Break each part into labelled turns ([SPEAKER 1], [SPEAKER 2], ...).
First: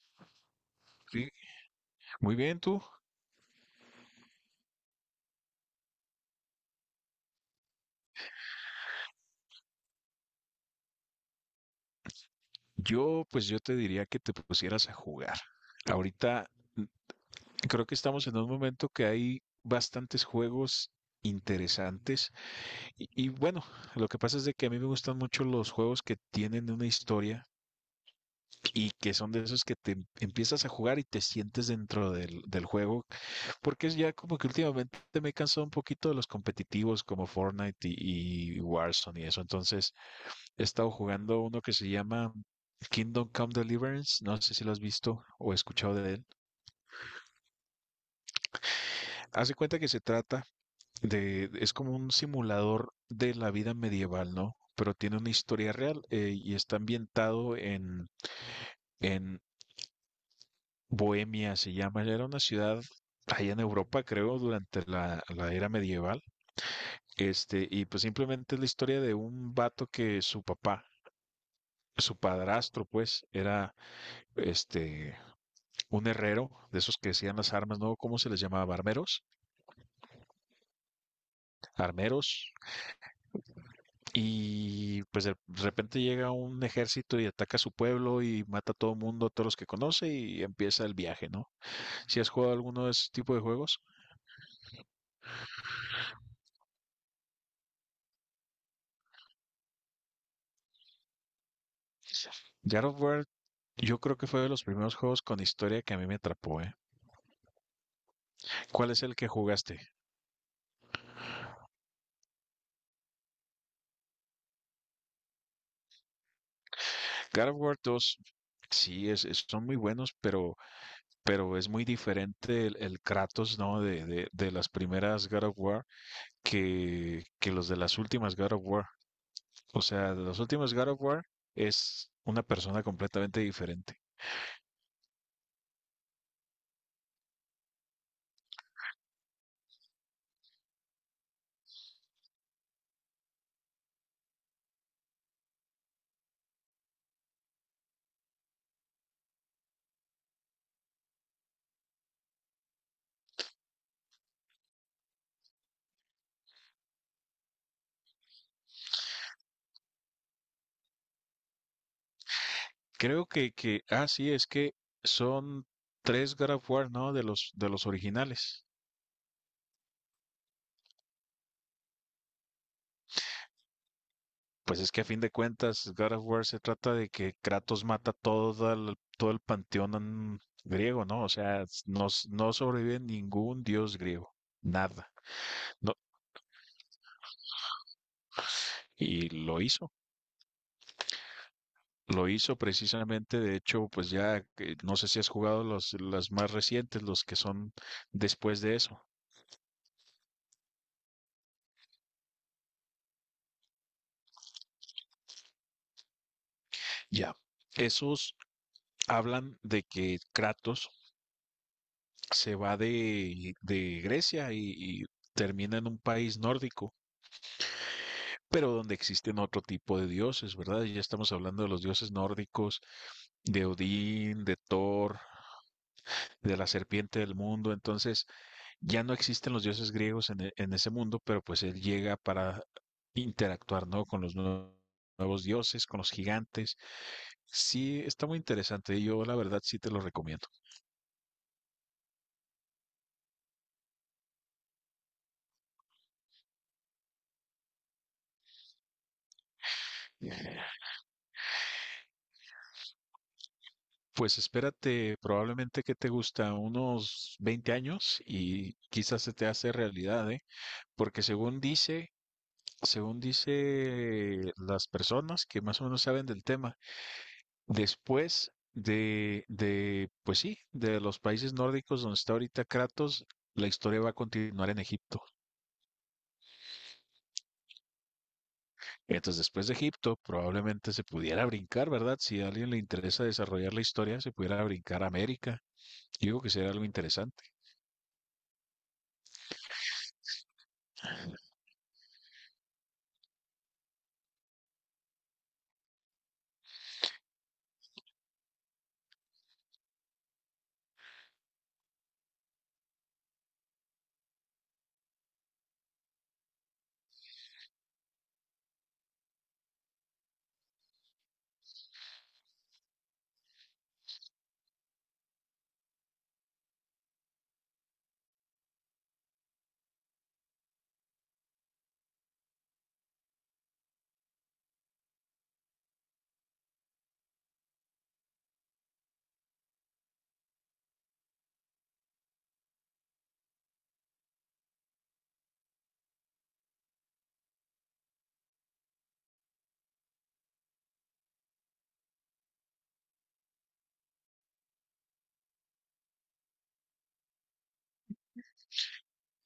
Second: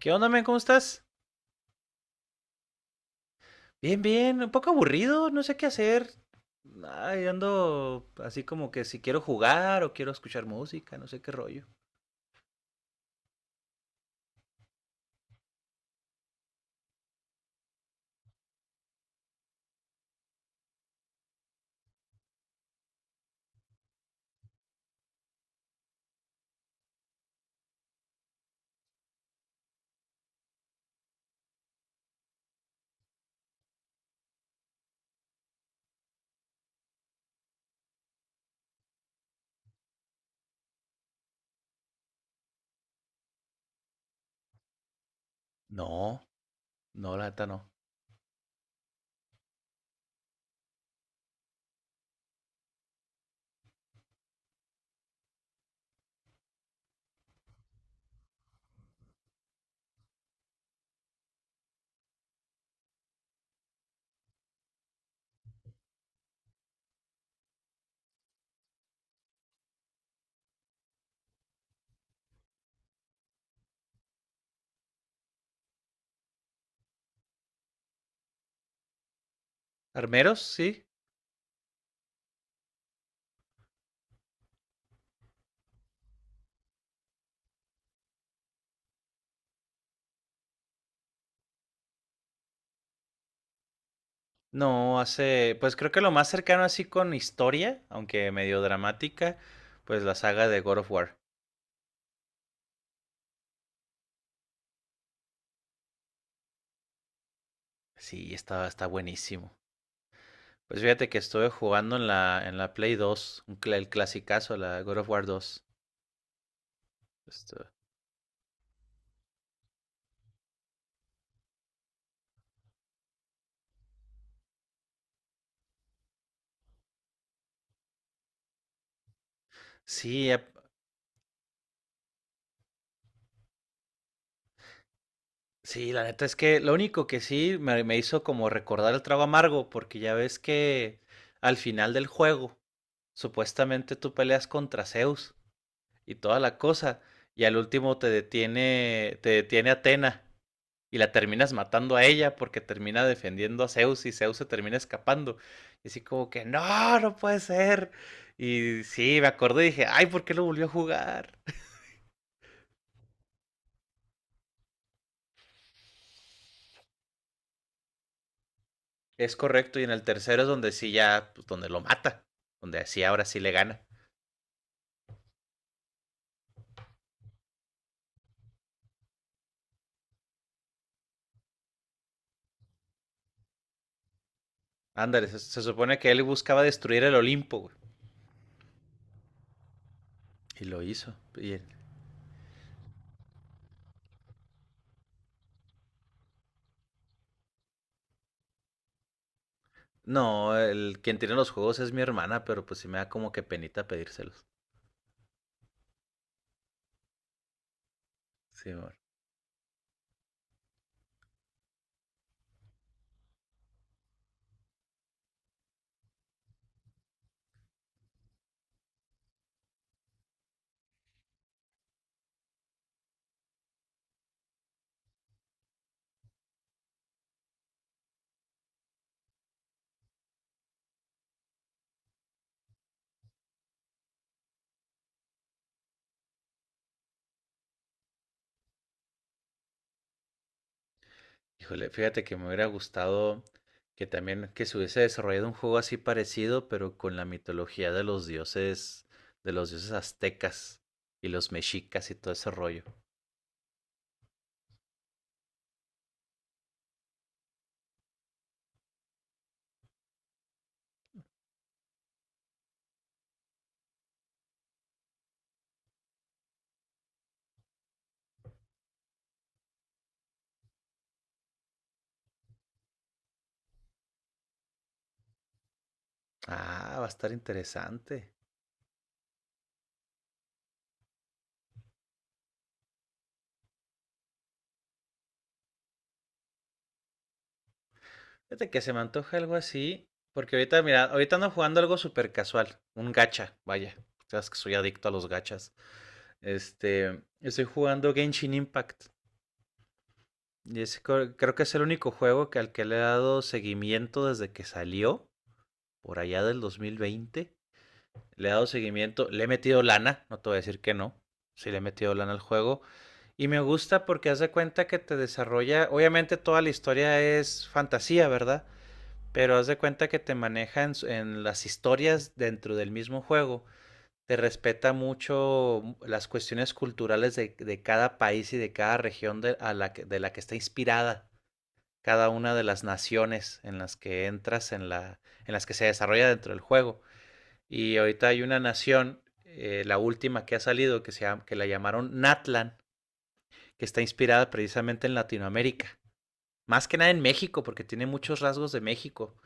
[SPEAKER 1] ¿Qué onda, men? ¿Cómo estás?
[SPEAKER 2] Sí, muy bien tú.
[SPEAKER 1] Bien, bien, un poco aburrido, no sé qué hacer. Ay, ando así como que si quiero jugar o quiero escuchar música, no sé qué rollo.
[SPEAKER 2] Yo te diría que te pusieras a jugar. Ahorita mm, creo que estamos en un momento que hay bastantes juegos interesantes y bueno, lo que pasa es de que a mí me gustan mucho los juegos que tienen una historia y que son de esos que te empiezas a jugar y te sientes dentro del juego, porque es ya como que últimamente me he cansado un poquito de los competitivos como Fortnite y Warzone y eso, entonces he estado jugando uno que se llama Kingdom Come Deliverance, no sé si lo has visto o
[SPEAKER 1] No,
[SPEAKER 2] escuchado de él.
[SPEAKER 1] no, la neta no.
[SPEAKER 2] Hace cuenta que se trata de, es como un simulador de la vida medieval, ¿no? Pero tiene una historia real y está ambientado en Bohemia, se llama. Era una ciudad allá en Europa, creo, durante la era medieval. Este, y pues simplemente es la historia de un vato que su papá, su padrastro, pues, era este un herrero, de esos que hacían las armas, ¿no? ¿Cómo se les llamaba? Armeros,
[SPEAKER 1] ¿Armeros? Sí.
[SPEAKER 2] armeros, y pues de repente llega un ejército y ataca su pueblo y mata a todo mundo, a todos los que conoce y empieza el viaje, ¿no? Si has jugado alguno de ese tipo de juegos,
[SPEAKER 1] No, hace, pues creo que lo más cercano así con historia, aunque medio dramática, pues la saga de God of War.
[SPEAKER 2] God of War, yo creo que fue de los primeros juegos con historia que a mí me atrapó, ¿eh?
[SPEAKER 1] Sí, está, está
[SPEAKER 2] ¿Cuál es el que
[SPEAKER 1] buenísimo.
[SPEAKER 2] jugaste?
[SPEAKER 1] Pues fíjate que estuve jugando en la Play 2, el clasicazo, la God of War 2.
[SPEAKER 2] God of
[SPEAKER 1] Esto-
[SPEAKER 2] War 2. Sí, es, son muy buenos, pero es muy diferente el Kratos, ¿no? De las primeras God of War que los de las últimas God of War. O sea,
[SPEAKER 1] Sí,
[SPEAKER 2] los últimos God of War es una persona completamente diferente.
[SPEAKER 1] Sí, la neta es que lo único que sí me hizo como recordar el trago amargo, porque ya ves que al final del juego, supuestamente tú peleas contra Zeus y toda la cosa, y al último te detiene Atena y la terminas matando a ella porque termina defendiendo a Zeus y Zeus se termina escapando. Y así como que, no, no puede ser. Y sí, me acordé y dije, ay, ¿por qué lo volvió a jugar?
[SPEAKER 2] Creo que, sí, es que son 3 God of War, ¿no? De los originales.
[SPEAKER 1] Es correcto, y en el tercero es donde sí ya, pues donde lo mata, donde así ahora sí le gana.
[SPEAKER 2] Pues es que a fin de cuentas, God of War se trata de que Kratos mata todo el panteón griego, ¿no? O sea, no, no sobrevive ningún dios griego, nada,
[SPEAKER 1] Ándale, se
[SPEAKER 2] ¿no?
[SPEAKER 1] supone que él buscaba destruir el Olimpo, güey.
[SPEAKER 2] Y lo hizo.
[SPEAKER 1] Y lo hizo.
[SPEAKER 2] Lo hizo precisamente, de hecho, pues ya que- no sé si has jugado los, las más recientes, los que son después de eso.
[SPEAKER 1] No, el quien tiene los juegos es mi hermana, pero pues sí me da como que penita pedírselos.
[SPEAKER 2] Ya. Esos
[SPEAKER 1] Sí, amor.
[SPEAKER 2] hablan de que Kratos se va de Grecia y termina en un país nórdico, pero donde existen otro tipo de dioses, ¿verdad? Ya estamos hablando de los dioses nórdicos, de Odín, de Thor, de la serpiente del mundo. Entonces, ya no existen los dioses griegos en, en ese mundo, pero pues él llega para interactuar, ¿no? Con los nuevos dioses, con los gigantes. Sí, está muy interesante y yo la verdad sí te lo recomiendo.
[SPEAKER 1] Híjole, fíjate que me hubiera gustado que también que se hubiese desarrollado un juego así parecido, pero con la mitología de los dioses
[SPEAKER 2] Eh,
[SPEAKER 1] aztecas y los mexicas y todo ese rollo.
[SPEAKER 2] Pues espérate, probablemente que te gusta unos 20 años y quizás se te hace realidad, ¿eh? Porque según dice las personas que más o menos saben del tema, después de, pues sí, de los países nórdicos donde está ahorita Kratos, la historia va a continuar en Egipto.
[SPEAKER 1] Ah, va a estar interesante.
[SPEAKER 2] Entonces, después de Egipto, probablemente se pudiera brincar, ¿verdad? Si a alguien le interesa desarrollar la historia, se pudiera brincar a América. Yo digo que sería algo interesante.
[SPEAKER 1] Fíjate que se me antoja algo así, porque ahorita, mira, ahorita ando jugando algo súper casual, un gacha, vaya, sabes que soy adicto a los gachas. Este, estoy jugando Genshin Impact, y creo que es el único juego que al que le he dado seguimiento desde que salió, por allá del 2020. Le he dado seguimiento, le he metido lana, no te voy a decir que no, sí le he metido lana al juego. Y me gusta porque haz de cuenta que te desarrolla, obviamente toda la historia es fantasía, ¿verdad? Pero haz de cuenta que te maneja en las historias dentro del mismo juego. Te respeta mucho las cuestiones culturales de cada país y de cada región de, a la que, de la que está inspirada cada una de las naciones en las que entras, en las que se desarrolla dentro del juego. Y ahorita hay una nación, la última que ha salido, que la llamaron Natlan, que está inspirada precisamente en Latinoamérica. Más que nada en México, porque tiene muchos rasgos de México.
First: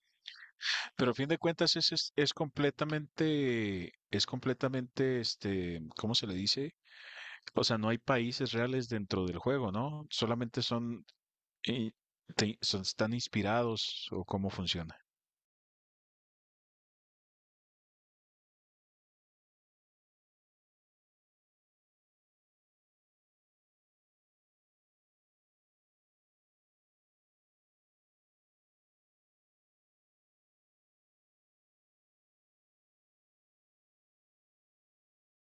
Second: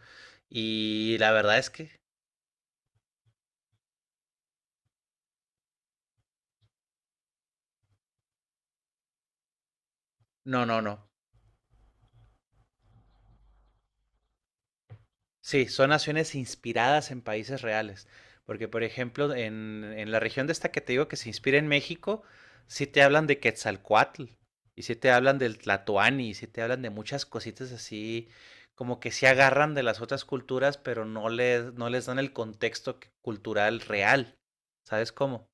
[SPEAKER 2] Pero a
[SPEAKER 1] Y
[SPEAKER 2] fin
[SPEAKER 1] la
[SPEAKER 2] de
[SPEAKER 1] verdad es
[SPEAKER 2] cuentas es,
[SPEAKER 1] que
[SPEAKER 2] es, es completamente, es completamente, este, ¿cómo se le dice? O sea, no hay países reales dentro del juego, ¿no? Solamente
[SPEAKER 1] no, no, no.
[SPEAKER 2] son, eh, están inspirados o cómo funciona.
[SPEAKER 1] Sí, son naciones inspiradas en países reales. Porque, por ejemplo, en la región de esta que te digo que se inspira en México, sí te hablan de Quetzalcoatl, y sí te hablan del Tlatoani, y sí te hablan de muchas cositas así, como que se agarran de las otras culturas, pero no les dan el contexto cultural real. ¿Sabes cómo?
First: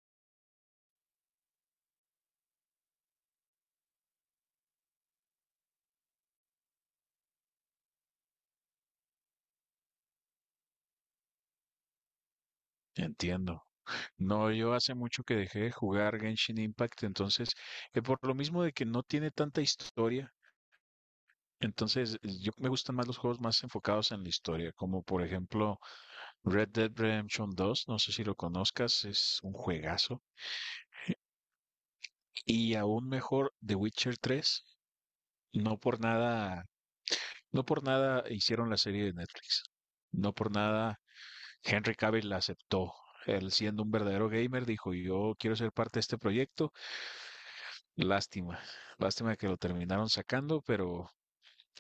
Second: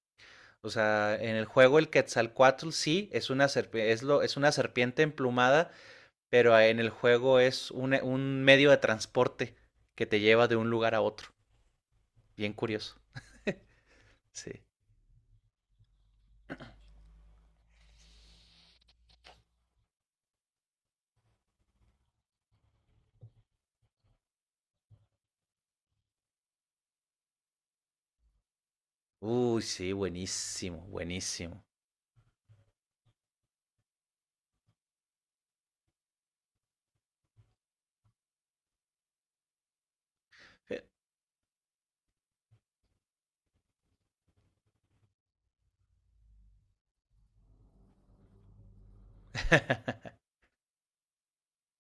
[SPEAKER 1] O sea, en el juego el Quetzalcoatl sí es una serpiente, es una serpiente emplumada, pero ah, en el juego es un medio de transporte que te lleva de un lugar a otro. Bien curioso.
[SPEAKER 2] Entiendo. No,
[SPEAKER 1] Sí.
[SPEAKER 2] yo hace mucho que dejé de jugar Genshin Impact, entonces, por lo mismo de que no tiene tanta historia, entonces yo me gustan más los juegos más enfocados en la historia, como por ejemplo Red Dead Redemption dos, no sé si lo conozcas, es un
[SPEAKER 1] Uy, sí,
[SPEAKER 2] juegazo,
[SPEAKER 1] buenísimo, buenísimo.
[SPEAKER 2] y aún mejor The Witcher tres, no por nada, no por nada hicieron la serie de Netflix. No por
[SPEAKER 1] Fe-
[SPEAKER 2] nada Henry Cavill la aceptó. Él siendo un verdadero gamer dijo, "Yo quiero ser parte de este proyecto." Lástima, lástima que lo terminaron sacando,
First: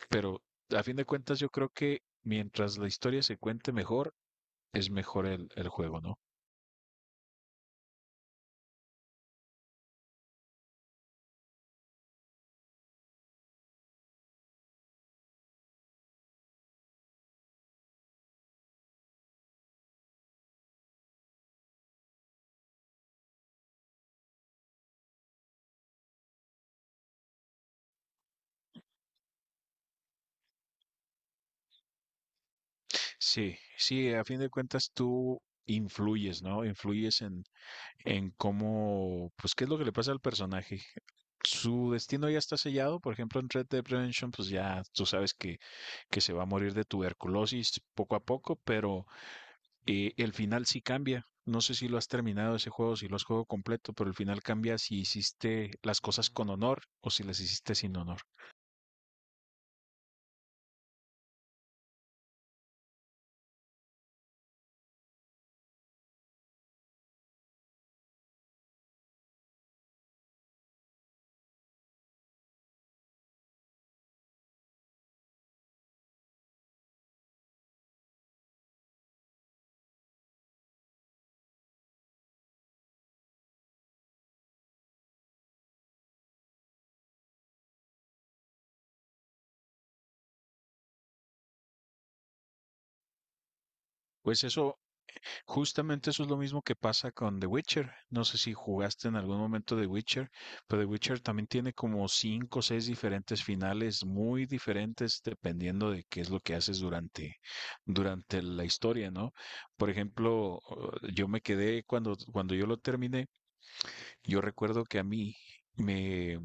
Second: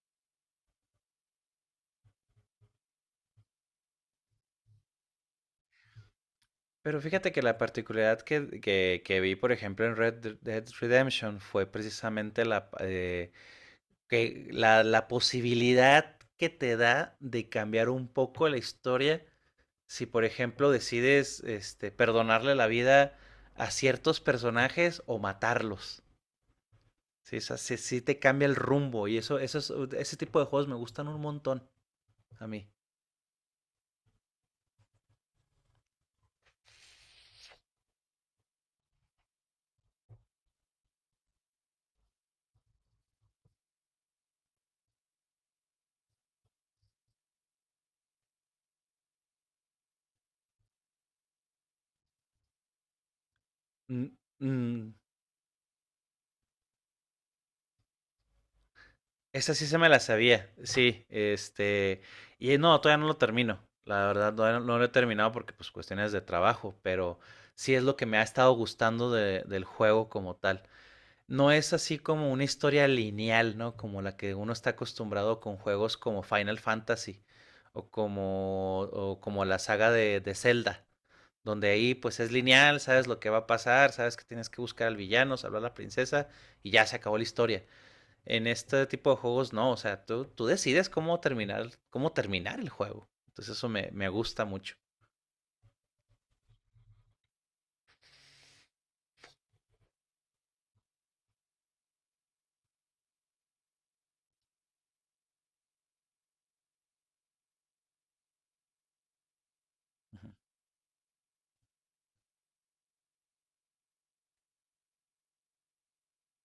[SPEAKER 2] pero a fin de cuentas yo creo que mientras la historia se cuente mejor, es mejor el juego, ¿no?
[SPEAKER 1] Pero fíjate que la particularidad que vi, por ejemplo, en Red Dead Redemption fue precisamente la, que la posibilidad que te da de cambiar un poco la historia si, por ejemplo, decides este, perdonarle la vida a ciertos personajes o matarlos. Sí, o sea, sí, sí te cambia el rumbo y eso, ese tipo de juegos me gustan un montón a mí.
[SPEAKER 2] Sí, sí, a fin de cuentas tú influyes, ¿no? Influyes en cómo, pues qué es lo que le pasa al personaje. Su destino ya está sellado, por ejemplo, en Red Dead Redemption, pues ya tú sabes que se va a morir de tuberculosis poco a poco, pero el final sí cambia. No sé si lo has terminado ese juego, si lo has jugado completo, pero
[SPEAKER 1] Mm,
[SPEAKER 2] el final cambia
[SPEAKER 1] mm,
[SPEAKER 2] si hiciste las cosas con honor o si las hiciste sin honor.
[SPEAKER 1] esa sí se me la sabía, sí, este, y no, todavía no lo termino, la verdad, todavía no lo he terminado porque pues cuestiones de trabajo, pero sí es lo que me ha estado gustando del juego como tal. No es así como una historia lineal, ¿no? Como la que uno está acostumbrado con juegos como Final Fantasy o como la saga de Zelda, donde ahí pues es lineal, sabes lo que va a pasar, sabes que tienes que buscar al villano, salvar a la princesa y ya se acabó la historia. En este tipo de juegos no, o sea, tú decides cómo terminar el juego. Entonces eso me gusta
[SPEAKER 2] Pues
[SPEAKER 1] mucho.
[SPEAKER 2] eso, justamente eso es lo mismo que pasa con The Witcher. No sé si jugaste en algún momento The Witcher, pero The Witcher también tiene como 5 o 6 diferentes finales muy diferentes dependiendo de qué es lo que haces durante, durante la historia, ¿no? Por ejemplo, yo me quedé cuando yo lo terminé, yo recuerdo que a mí me,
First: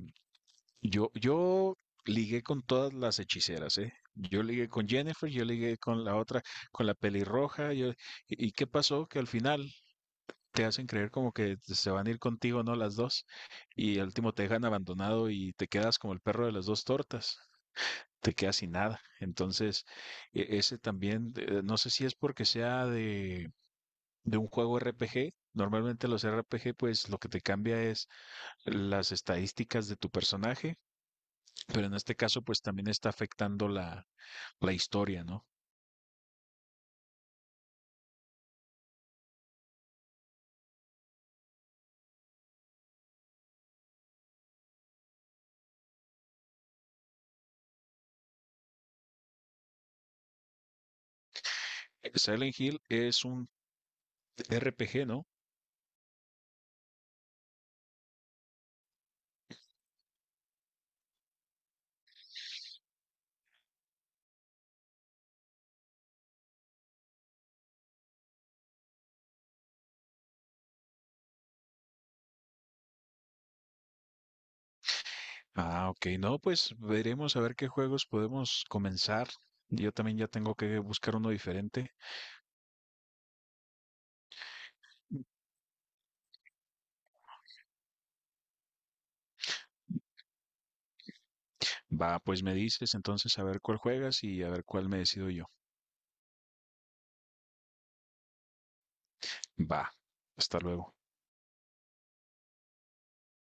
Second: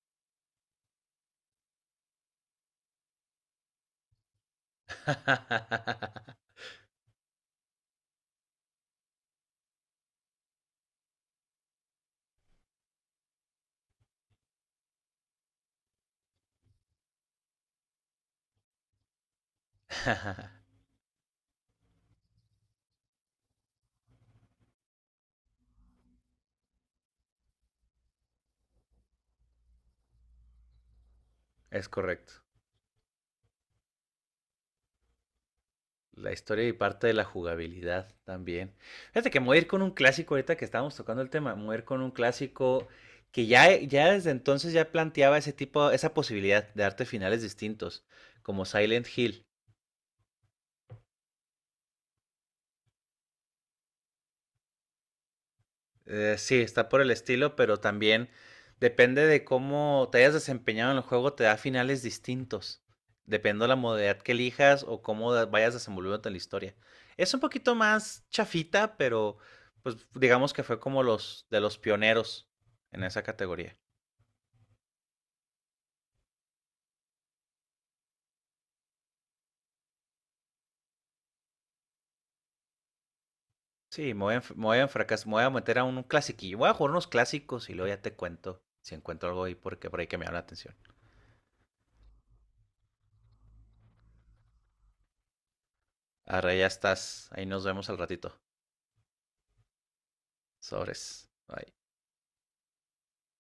[SPEAKER 2] yo ligué con todas las hechiceras, ¿eh? Yo ligué con Jennifer, yo ligué con la otra, con la pelirroja, yo, ¿y qué pasó? Que al final te hacen creer como que se van a ir contigo, ¿no? Las dos, y al último te dejan abandonado y te quedas como el perro de las dos tortas, te quedas sin nada. Entonces, ese también, no sé si es porque sea de un juego RPG, normalmente los RPG, pues lo que te cambia es las estadísticas de tu personaje, pero
[SPEAKER 1] Es
[SPEAKER 2] en este
[SPEAKER 1] correcto.
[SPEAKER 2] caso pues también está afectando la, la historia, ¿no?
[SPEAKER 1] La historia y parte de la jugabilidad también. Fíjate que me voy a ir con un clásico ahorita que estábamos tocando el tema, me voy a ir con un clásico que ya, ya desde entonces ya planteaba ese tipo, esa posibilidad de darte finales distintos, como Silent Hill.
[SPEAKER 2] Silent Hill es un RPG, ¿no?
[SPEAKER 1] Sí, está por el estilo, pero también depende de cómo te hayas desempeñado en el juego, te da finales distintos. Depende de la modalidad que elijas o vayas desenvolviéndote en la historia. Es un poquito más chafita, pero pues digamos que fue como los de los pioneros en esa categoría.
[SPEAKER 2] Ah, ok, no, pues veremos a ver qué juegos podemos comenzar. Yo también ya tengo que buscar uno diferente.
[SPEAKER 1] Sí, me voy a meter a un clasiquillo. Voy a jugar unos clásicos y luego ya te cuento si encuentro algo ahí porque por ahí que me llama la atención.
[SPEAKER 2] Va, pues me dices entonces a ver cuál juegas y a ver cuál me decido yo.
[SPEAKER 1] Ahora ya estás. Ahí nos vemos al ratito.
[SPEAKER 2] Va, hasta luego.
[SPEAKER 1] Sobres. Bye.